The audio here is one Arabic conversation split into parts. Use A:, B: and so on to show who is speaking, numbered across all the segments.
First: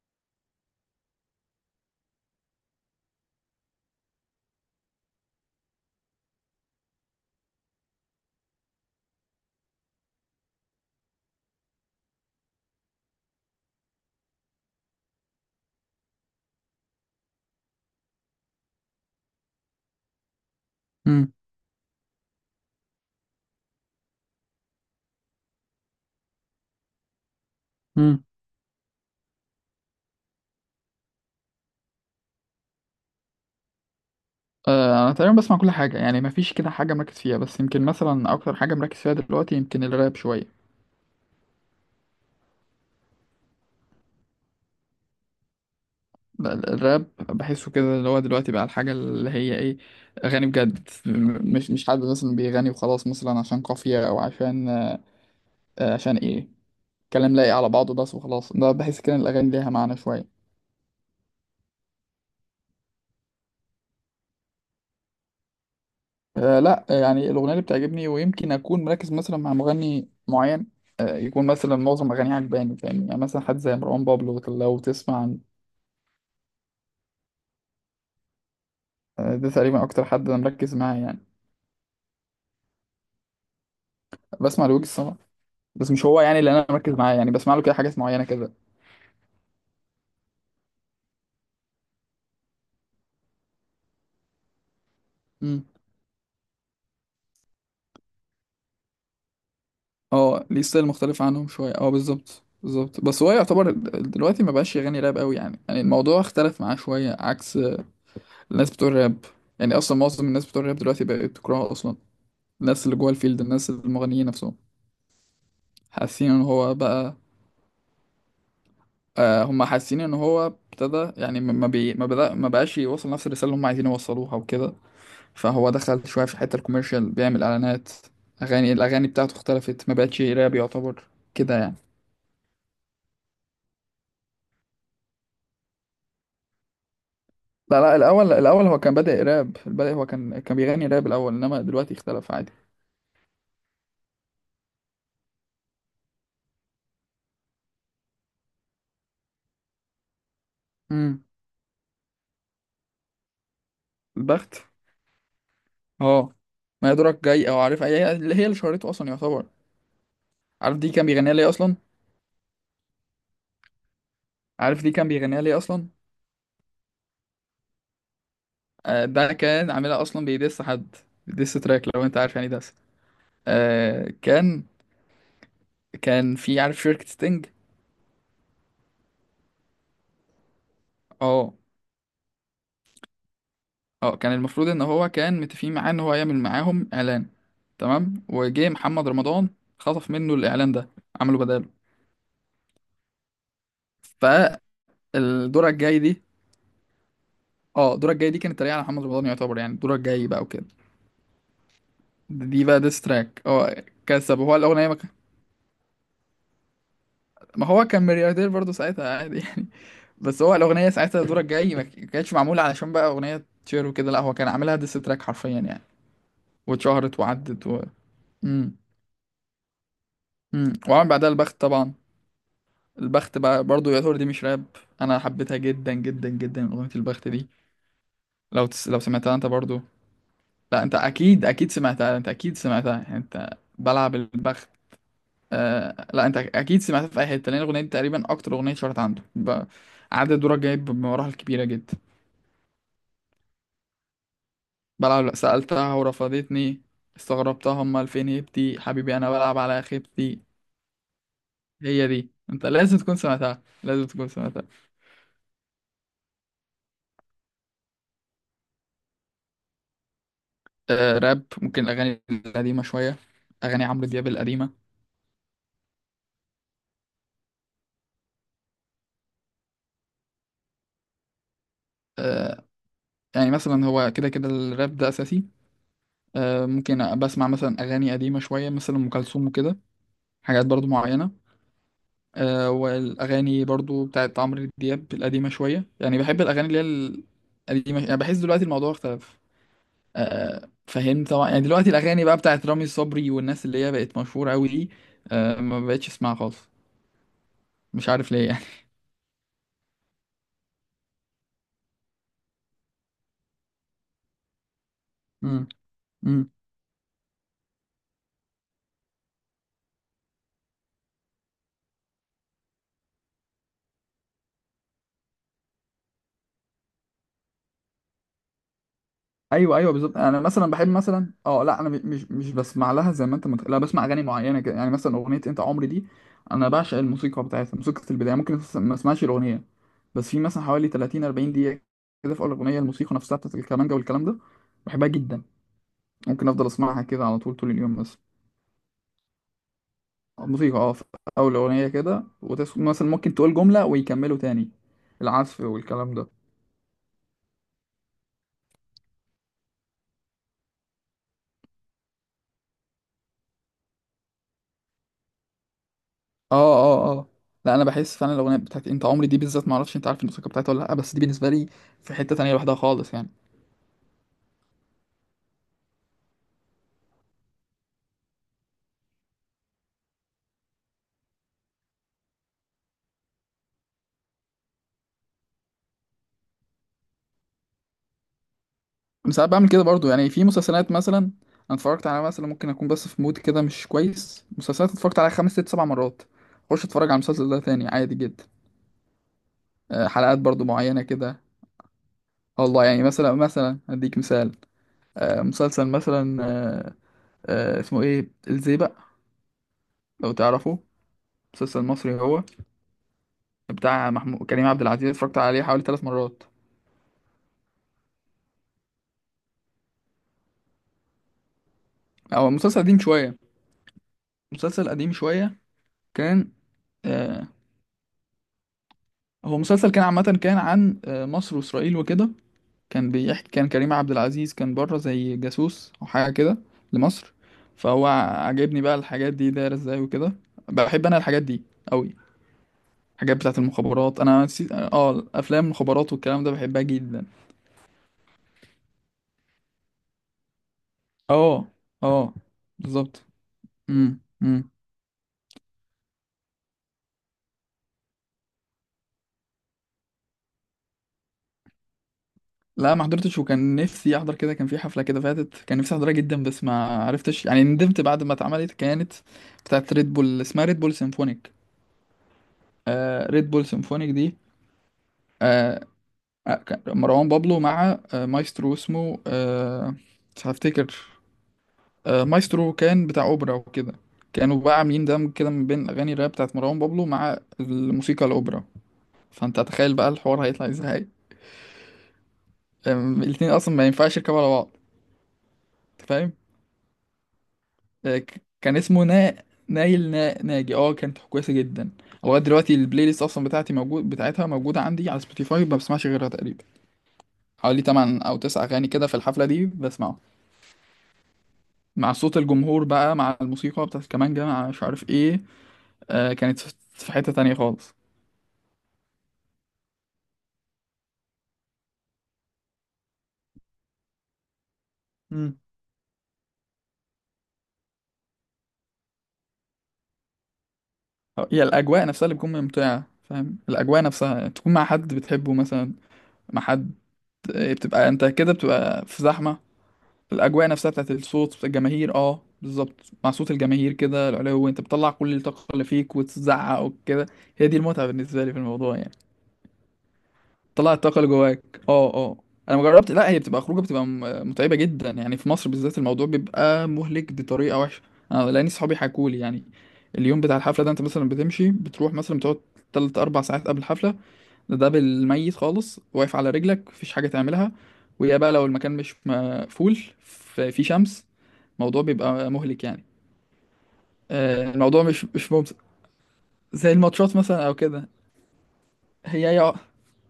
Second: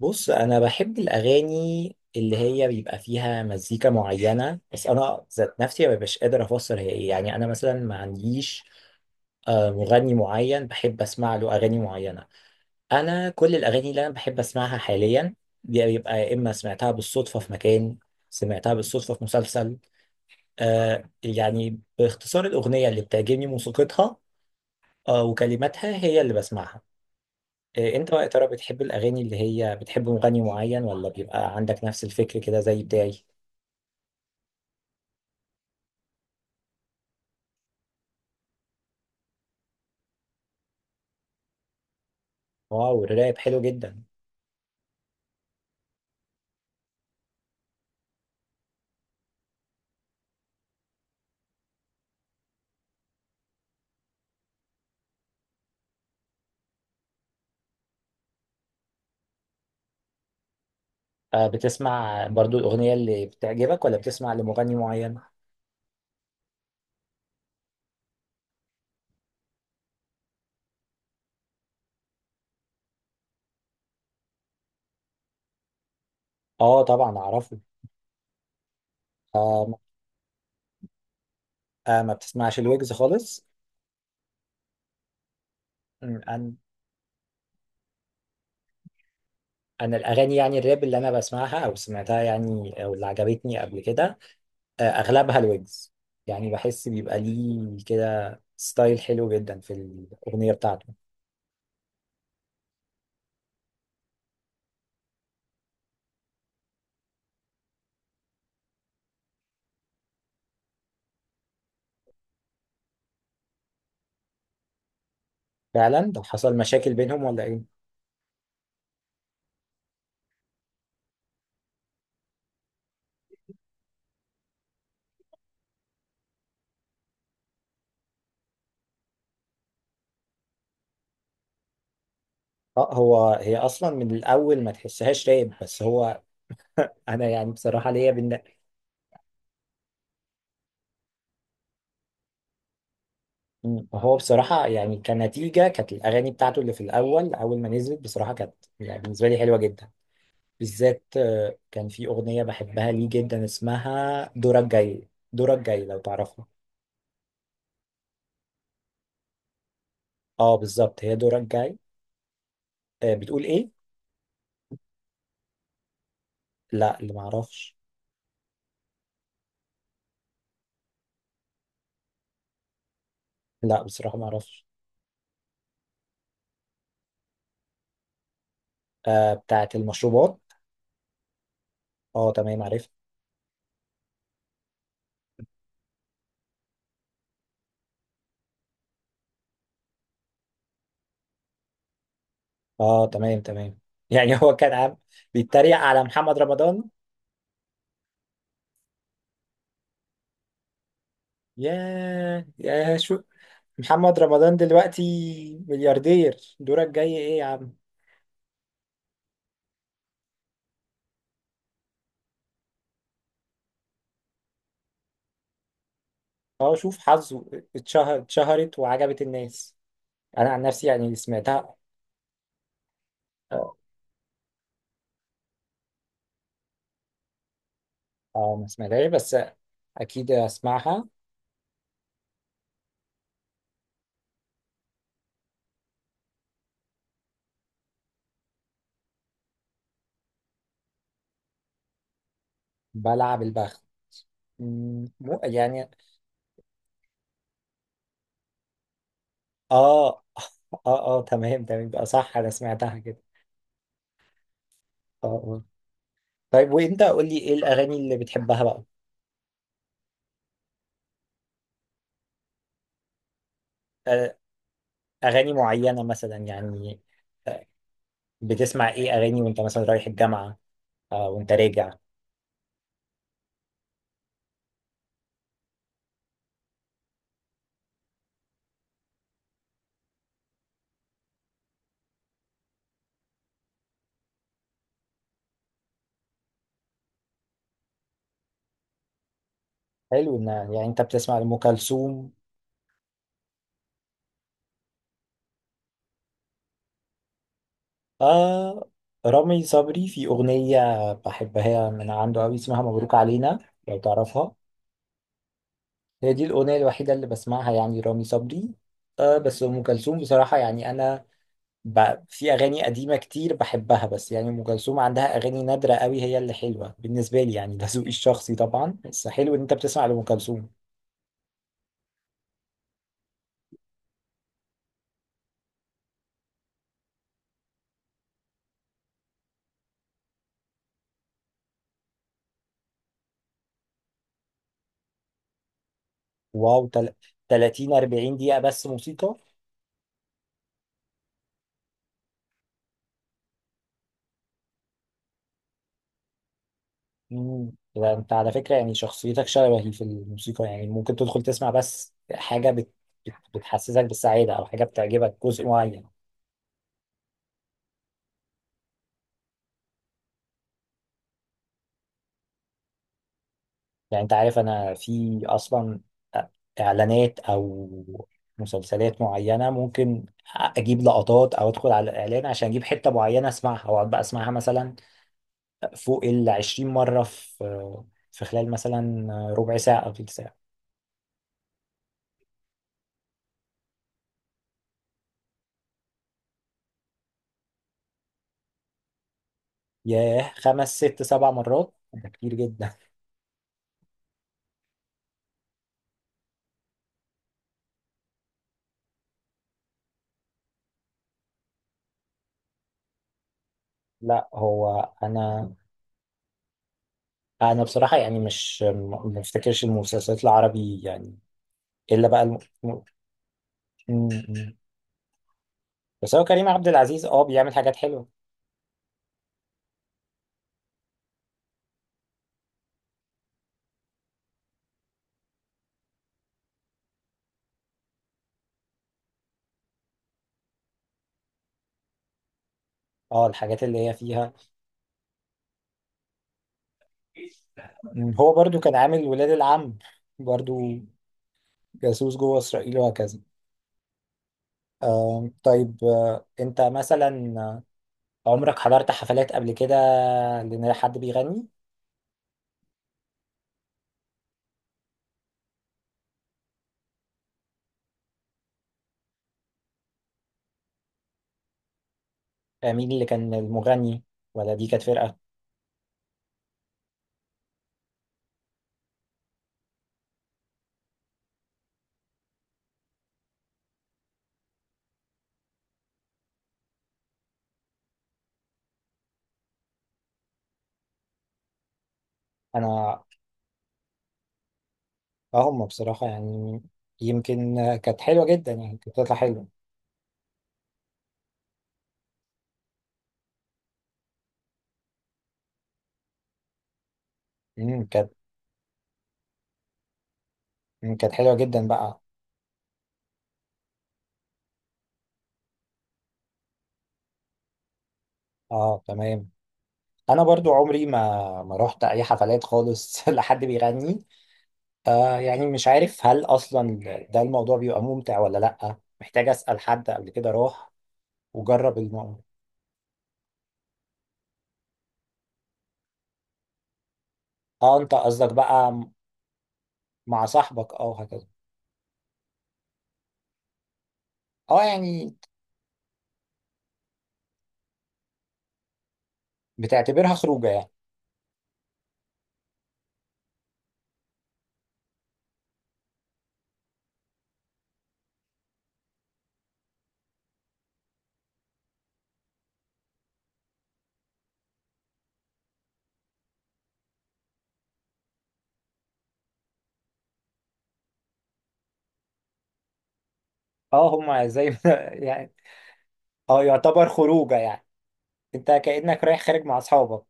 A: بص، انا بحب الاغاني اللي هي بيبقى فيها مزيكا معينه، بس انا ذات نفسي ما ببقاش قادر افسر هي ايه. يعني انا مثلا ما عنديش مغني معين بحب اسمع له اغاني معينه. انا كل الاغاني اللي انا بحب اسمعها حاليا دي بيبقى يا اما سمعتها بالصدفه في مكان، سمعتها بالصدفه في مسلسل.
B: امم
A: يعني باختصار الاغنيه اللي بتعجبني موسيقتها وكلماتها هي اللي بسمعها. انت بقى
B: امم
A: يا ترى بتحب الاغاني اللي هي بتحب مغني معين، ولا بيبقى عندك نفس الفكر كده زي بتاعي؟
B: انا تقريبا بسمع كل حاجه، يعني ما فيش كده حاجه مركز فيها، بس يمكن مثلا اكتر حاجه مركز فيها دلوقتي يمكن الراب شويه.
A: واو، الراب حلو جدا.
B: الراب بحسه كده اللي هو دلوقتي بقى الحاجه اللي هي ايه، اغاني بجد، مش حد مثلا بيغني وخلاص، مثلا عشان قافيه او عشان عشان ايه، كلام لايق على بعضه بس وخلاص. ده بحس كده إن الاغاني ليها معنى شويه.
A: بتسمع برضو الاغنيه اللي بتعجبك، ولا بتسمع لمغني معين؟
B: آه لا، يعني الاغنيه اللي بتعجبني، ويمكن اكون مركز مثلا مع مغني معين. آه، يكون مثلا معظم اغانيه عجباني، فاهم يعني، مثلا حد زي مروان بابلو لو تسمع.
A: اه طبعا اعرفه.
B: آه، ده
A: آه.
B: تقريبا اكتر حد انا مركز معاه يعني.
A: ما بتسمعش الويجز خالص؟
B: بسمع لويجز طبعا، بس مش هو يعني اللي
A: انا
B: انا مركز معاه، يعني بسمع له كده حاجات معينه كده.
A: انا الاغاني، يعني الراب اللي انا بسمعها او سمعتها يعني، او اللي عجبتني قبل كده، اغلبها
B: امم
A: الويجز. يعني بحس بيبقى ليه كده ستايل حلو جدا في
B: اه
A: الاغنيه
B: ليه
A: بتاعته.
B: ستايل مختلف عنهم شويه، اه بالظبط بالظبط. بس هو يعتبر دلوقتي ما بقاش يغني راب قوي، يعني يعني الموضوع اختلف معاه شويه عكس الناس بتوع الراب. يعني اصلا معظم الناس بتوع الراب دلوقتي بقت تكرهه اصلا، الناس اللي جوه الفيلد، الناس المغنيين نفسهم
A: فعلا ده
B: حاسين ان
A: حصل
B: هو
A: مشاكل
B: بقى.
A: بينهم ولا ايه؟
B: آه، هم حاسين ان هو ابتدى، يعني ما ما بي ما بدأ ما بقاش يوصل نفس الرساله اللي هم عايزين يوصلوها وكده. فهو دخل شوية في الحتة الكوميرشال، بيعمل إعلانات. أغاني، الأغاني بتاعته اختلفت، ما بقتش راب يعتبر كده يعني.
A: اه، هو هي اصلا من الاول ما تحسهاش رايب، بس هو انا يعني
B: لا
A: بصراحه
B: لا،
A: ليا
B: الأول الأول هو كان بادئ راب، البداية هو كان بيغني راب الأول، إنما دلوقتي اختلف عادي.
A: مم. هو بصراحه يعني كنتيجه كانت الاغاني بتاعته اللي في الاول اول ما نزلت بصراحه كانت، يعني بالنسبه لي، حلوه جدا. بالذات
B: امم،
A: كان في اغنيه بحبها ليه جدا اسمها دورك
B: البخت.
A: جاي. دورك جاي لو
B: اه
A: تعرفها.
B: ما يدرك جاي أو عارف، هي اللي هي اللي شهرته أصلا يعتبر.
A: اه
B: عارف دي
A: بالظبط،
B: كان
A: هي
B: بيغنيها
A: دورك
B: ليه أصلا؟
A: جاي. بتقول ايه؟
B: عارف دي كان بيغنيها ليه أصلا؟
A: لا، اللي ما اعرفش.
B: آه، ده كان عاملها أصلا بيدس حد، ديس تراك لو أنت عارف، يعني دس.
A: لا
B: آه
A: بصراحه ما
B: كان،
A: اعرفش.
B: كان في عارف شركة ستينج.
A: آه، بتاعت المشروبات.
B: اه
A: اه تمام، عرفت.
B: اه، كان المفروض ان هو كان متفقين معاه ان هو هيعمل معاهم اعلان. تمام، وجه محمد رمضان خطف منه الاعلان ده، عمله بداله.
A: اه تمام تمام. يعني هو كان عم
B: فالدورة
A: بيتريق
B: الجاي
A: على
B: دي،
A: محمد رمضان.
B: اه الدورة الجاي دي كانت تريقة على محمد رمضان يعتبر، يعني الدورة الجاي بقى وكده.
A: ياه
B: دي بقى
A: ياه
B: ديس
A: شو.
B: تراك. اه
A: محمد
B: كسب
A: رمضان
B: هو الاغنية.
A: دلوقتي ملياردير، دورك جاي ايه يا
B: ما
A: عم!
B: هو كان ملياردير برضه ساعتها، عادي يعني. بس هو الاغنية ساعتها، الدورة الجاي ما كانتش معمولة علشان بقى اغنية تشير وكده، لا هو كان عاملها ديس تراك حرفيا يعني.
A: اه شوف
B: واتشهرت
A: حظه.
B: وعدت و
A: اتشهر،
B: امم
A: اتشهرت وعجبت الناس. انا عن نفسي
B: وعمل
A: يعني
B: بعدها البخت
A: سمعتها.
B: طبعا. البخت بقى
A: اه.
B: برضو يعتبر دي مش راب. انا حبيتها جدا جدا جدا اغنيه البخت دي.
A: ما
B: لو
A: سمعتهاش
B: سمعتها
A: بس
B: انت برضو.
A: اكيد
B: لا انت
A: اسمعها.
B: اكيد اكيد سمعتها، انت اكيد سمعتها يعني انت. بلعب البخت. لا انت اكيد سمعتها في اي حته، لان الاغنيه دي تقريبا اكتر اغنيه اتشهرت عنده عدد دورك جايب بمراحل كبيره جدا.
A: بلعب البخت.
B: بلعب
A: مو يعني.
B: سالتها ورفضتني، استغربتها، امال فين هيبتي حبيبي، انا بلعب على
A: اه اه
B: خيبتي.
A: اه. تمام تمام، يبقى
B: هي دي،
A: صح انا
B: انت
A: سمعتها
B: لازم تكون
A: كده.
B: سمعتها، لازم تكون سمعتها.
A: اه اه. طيب وانت قول لي ايه الاغاني اللي بتحبها بقى؟
B: راب، ممكن الاغاني القديمه شويه، اغاني عمرو دياب
A: آه،
B: القديمه.
A: اغاني معينة مثلا يعني؟ آه، بتسمع ايه اغاني وانت مثلا رايح الجامعة؟ آه وانت راجع؟
B: آه، يعني مثلا هو كده كده الراب ده اساسي. آه، ممكن بسمع مثلا اغاني قديمه شويه، مثلا ام كلثوم وكده، حاجات برضو معينه. آه، والاغاني برضو بتاعت عمرو دياب القديمه شويه، يعني بحب الاغاني اللي هي القديمه، يعني بحس دلوقتي الموضوع اختلف.
A: حلو ان
B: آه،
A: يعني انت
B: فهمت
A: بتسمع
B: طبعا،
A: لأم
B: يعني دلوقتي الاغاني
A: كلثوم.
B: بقى بتاعت رامي صبري والناس اللي هي بقت مشهوره قوي دي، آه، ما بقتش اسمعها خالص، مش عارف ليه يعني.
A: آه. رامي صبري في أغنية بحبها من عنده أوي، اسمها مبروك علينا، لو تعرفها.
B: مم.
A: هي دي
B: مم.
A: الأغنية الوحيدة اللي بسمعها يعني رامي صبري. آه بس أم كلثوم بصراحة يعني أنا في أغاني قديمة كتير بحبها، بس يعني أم كلثوم عندها أغاني نادرة أوي هي اللي حلوة بالنسبة لي. يعني ده ذوقي الشخصي طبعا، بس حلو إن أنت
B: ايوه ايوه
A: بتسمع
B: بالظبط،
A: لأم
B: انا
A: كلثوم.
B: مثلا بحب مثلا، اه لا انا مش بسمع لها زي ما انت متخيل، لا بسمع اغاني معينه كده، يعني مثلا اغنيه انت عمري دي. انا بعشق الموسيقى بتاعتها، موسيقى البدايه. ممكن ما اسمعش الاغنيه، بس في مثلا حوالي 30 40 دقيقه كده في اول الاغنيه، الموسيقى نفسها بتاعت الكمانجه والكلام ده، بحبها جدا. ممكن افضل
A: واو
B: اسمعها كده على طول طول
A: 30
B: اليوم بس.
A: 40 دقيقة بس موسيقى؟
B: الموسيقى اه في اول الاغنيه كده، مثلا ممكن تقول جمله ويكملوا تاني العزف والكلام ده.
A: مم. يبقى انت على فكرة يعني شخصيتك شبهي في الموسيقى، يعني ممكن تدخل تسمع بس حاجة بتحسسك بالسعادة، او حاجة بتعجبك جزء معين.
B: اه اه اه، لا انا بحس فعلا الاغنيه بتاعت انت عمري دي بالذات، ما اعرفش انت عارف الموسيقى بتاعتها ولا لا، بس دي بالنسبه لي في حته تانية لوحدها خالص يعني.
A: يعني انت عارف انا في اصلا اعلانات او مسلسلات معينة ممكن اجيب لقطات او ادخل على الاعلان عشان اجيب حتة معينة اسمعها، واقعد بقى اسمعها مثلا فوق ال 20 مرة في خلال مثلا
B: انا ساعات بعمل
A: ربع
B: كده
A: ساعة
B: برضو،
A: او تلت
B: يعني في
A: ساعة.
B: مسلسلات مثلا، انا اتفرجت على، مثلا ممكن اكون بس في مود كده مش كويس، مسلسلات اتفرجت عليها خمس ست سبع مرات، اخش اتفرج على المسلسل ده تاني عادي جدا. آه، حلقات
A: ياه،
B: برضو
A: خمس
B: معينه
A: ست
B: كده.
A: سبع مرات ده كتير
B: والله
A: جدا.
B: يعني، مثلا مثلا اديك مثال. آه، مسلسل مثلا آه، آه، اسمه ايه الزيبق، لو تعرفه، مسلسل مصري هو، بتاع محمود
A: لا
B: كريم عبد
A: هو
B: العزيز، اتفرجت عليه
A: انا
B: حوالي ثلاث مرات.
A: انا بصراحه يعني مش ما افتكرش المسلسلات العربي يعني، الا بقى
B: هو مسلسل قديم شوية،
A: م-
B: مسلسل قديم شوية،
A: بس هو
B: كان
A: كريم عبد العزيز اه
B: آه
A: بيعمل حاجات حلوه.
B: هو مسلسل كان عامة، كان عن مصر وإسرائيل وكده. كان بيحكي، كان كريم عبد العزيز كان بره زي جاسوس أو حاجة كده لمصر. فهو عاجبني بقى الحاجات دي دايرة ازاي وكده، بحب أنا الحاجات دي أوي، الحاجات
A: اه
B: بتاعة
A: الحاجات اللي هي
B: المخابرات. أنا
A: فيها.
B: نسيت، أفلام المخابرات والكلام ده بحبها جدا.
A: م، هو برضو كان عامل ولاد العم برضو،
B: اه اه
A: جاسوس جوه اسرائيل
B: بالظبط.
A: وهكذا.
B: امم امم.
A: طيب، انت مثلا عمرك حضرت حفلات قبل كده لان حد بيغني؟
B: لا ما حضرتش، وكان نفسي احضر. كده كان في حفله كده فاتت كان نفسي احضرها جدا، بس ما عرفتش يعني، ندمت بعد ما اتعملت. كانت بتاعت ريد بول، اسمها ريد بول سيمفونيك.
A: مين اللي
B: آه ريد
A: كان
B: بول سيمفونيك
A: المغني،
B: دي.
A: ولا دي كانت فرقه؟
B: آه آه، كان مروان بابلو مع مايسترو، اسمه مش هفتكر. آه مايسترو كان بتاع اوبرا وكده، كانوا بقى عاملين دمج كده من بين اغاني الراب بتاعت مروان بابلو مع الموسيقى الاوبرا. فانت تخيل بقى الحوار هيطلع ازاي، آه
A: انا
B: الاتنين اصلا ما ينفعش يركبوا على
A: اه، هم بصراحه
B: بعض.
A: يعني يمكن كانت حلوه جدا
B: كان
A: يعني،
B: اسمه
A: كانت بتطلع حلوه.
B: نايل ناجي، اه كانت كويسه جدا. لغايه دلوقتي البلاي ليست اصلا بتاعتي موجود، بتاعتها موجوده عندي على سبوتيفاي، ما بسمعش غيرها تقريبا، حوالي
A: مم،
B: 8
A: كانت
B: او 9 اغاني كده في الحفله دي بسمعه.
A: مم، كانت حلوة جدا
B: مع
A: بقى.
B: صوت الجمهور بقى، مع الموسيقى بتاعت الكمانجة، مع مش عارف ايه، آه كانت في في حته تانية خالص.
A: اه تمام. انا برضو عمري ما ما رحت اي حفلات خالص لحد بيغني. آه
B: مم.
A: يعني مش عارف هل اصلا ده الموضوع بيبقى ممتع ولا لا، محتاج اسأل حد قبل كده راح
B: هي
A: وجرب
B: الأجواء نفسها اللي
A: الموضوع.
B: بتكون ممتعة فاهم، الأجواء نفسها تكون مع حد بتحبه مثلا، مع حد. إيه،
A: اه
B: بتبقى
A: انت
B: أنت
A: قصدك
B: كده
A: بقى
B: بتبقى في زحمة،
A: مع
B: الاجواء نفسها
A: صاحبك
B: بتاعت
A: اه هكذا.
B: الصوت بتاعت الجماهير، اه بالظبط، مع صوت الجماهير كده، العلو، انت
A: اه
B: بتطلع كل
A: يعني
B: الطاقه اللي فيك وتزعق وكده، هي دي المتعه بالنسبه لي في الموضوع يعني.
A: بتعتبرها خروجه يعني.
B: تطلع الطاقه اللي جواك، اه اه. انا ما جربت، لا هي بتبقى خروجه، بتبقى متعبه جدا، يعني في مصر بالذات الموضوع بيبقى مهلك بطريقه وحشه. انا لاني صحابي حكولي يعني، اليوم بتاع الحفله ده انت مثلا بتمشي، بتروح، مثلا بتقعد تلت اربع ساعات قبل الحفله. ده بالميت خالص، واقف على رجلك، مفيش حاجة تعملها، ويا بقى لو المكان مش مقفول، في شمس، الموضوع بيبقى مهلك يعني.
A: اه هما زي
B: آه، الموضوع مش
A: يعني
B: مش ممتع،
A: اه
B: زي
A: يعتبر
B: الماتشات
A: خروجه
B: مثلا او
A: يعني،
B: كده.
A: انت كأنك رايح
B: هي هي
A: خارج
B: اه
A: مع اصحابك.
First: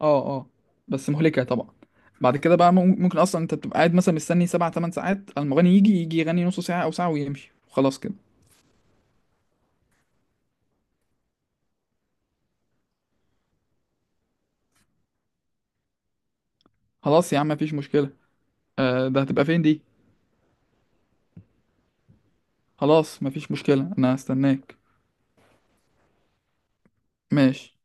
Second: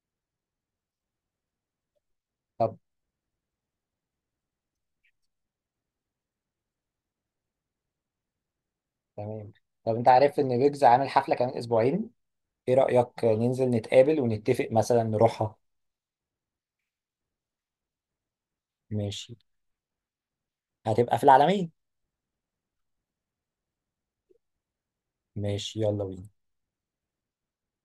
B: اه. آه، بس مهلكة طبعا. بعد كده بقى
A: طب
B: ممكن اصلا انت بتبقى قاعد مثلا مستني سبع تمن ساعات، المغني يجي، يغني نص ساعة او ساعة ويمشي وخلاص كده.
A: تمام. طب انت عارف ان ويجز عامل حفلة كمان اسبوعين؟ ايه رأيك ننزل نتقابل ونتفق مثلا نروحها؟
B: خلاص يا عم، مفيش مشكلة. آه، ده
A: ماشي،
B: هتبقى فين دي؟
A: هتبقى في العالمين.
B: خلاص مفيش مشكلة، انا هستناك.
A: ماشي، يلا بينا.
B: ماشي.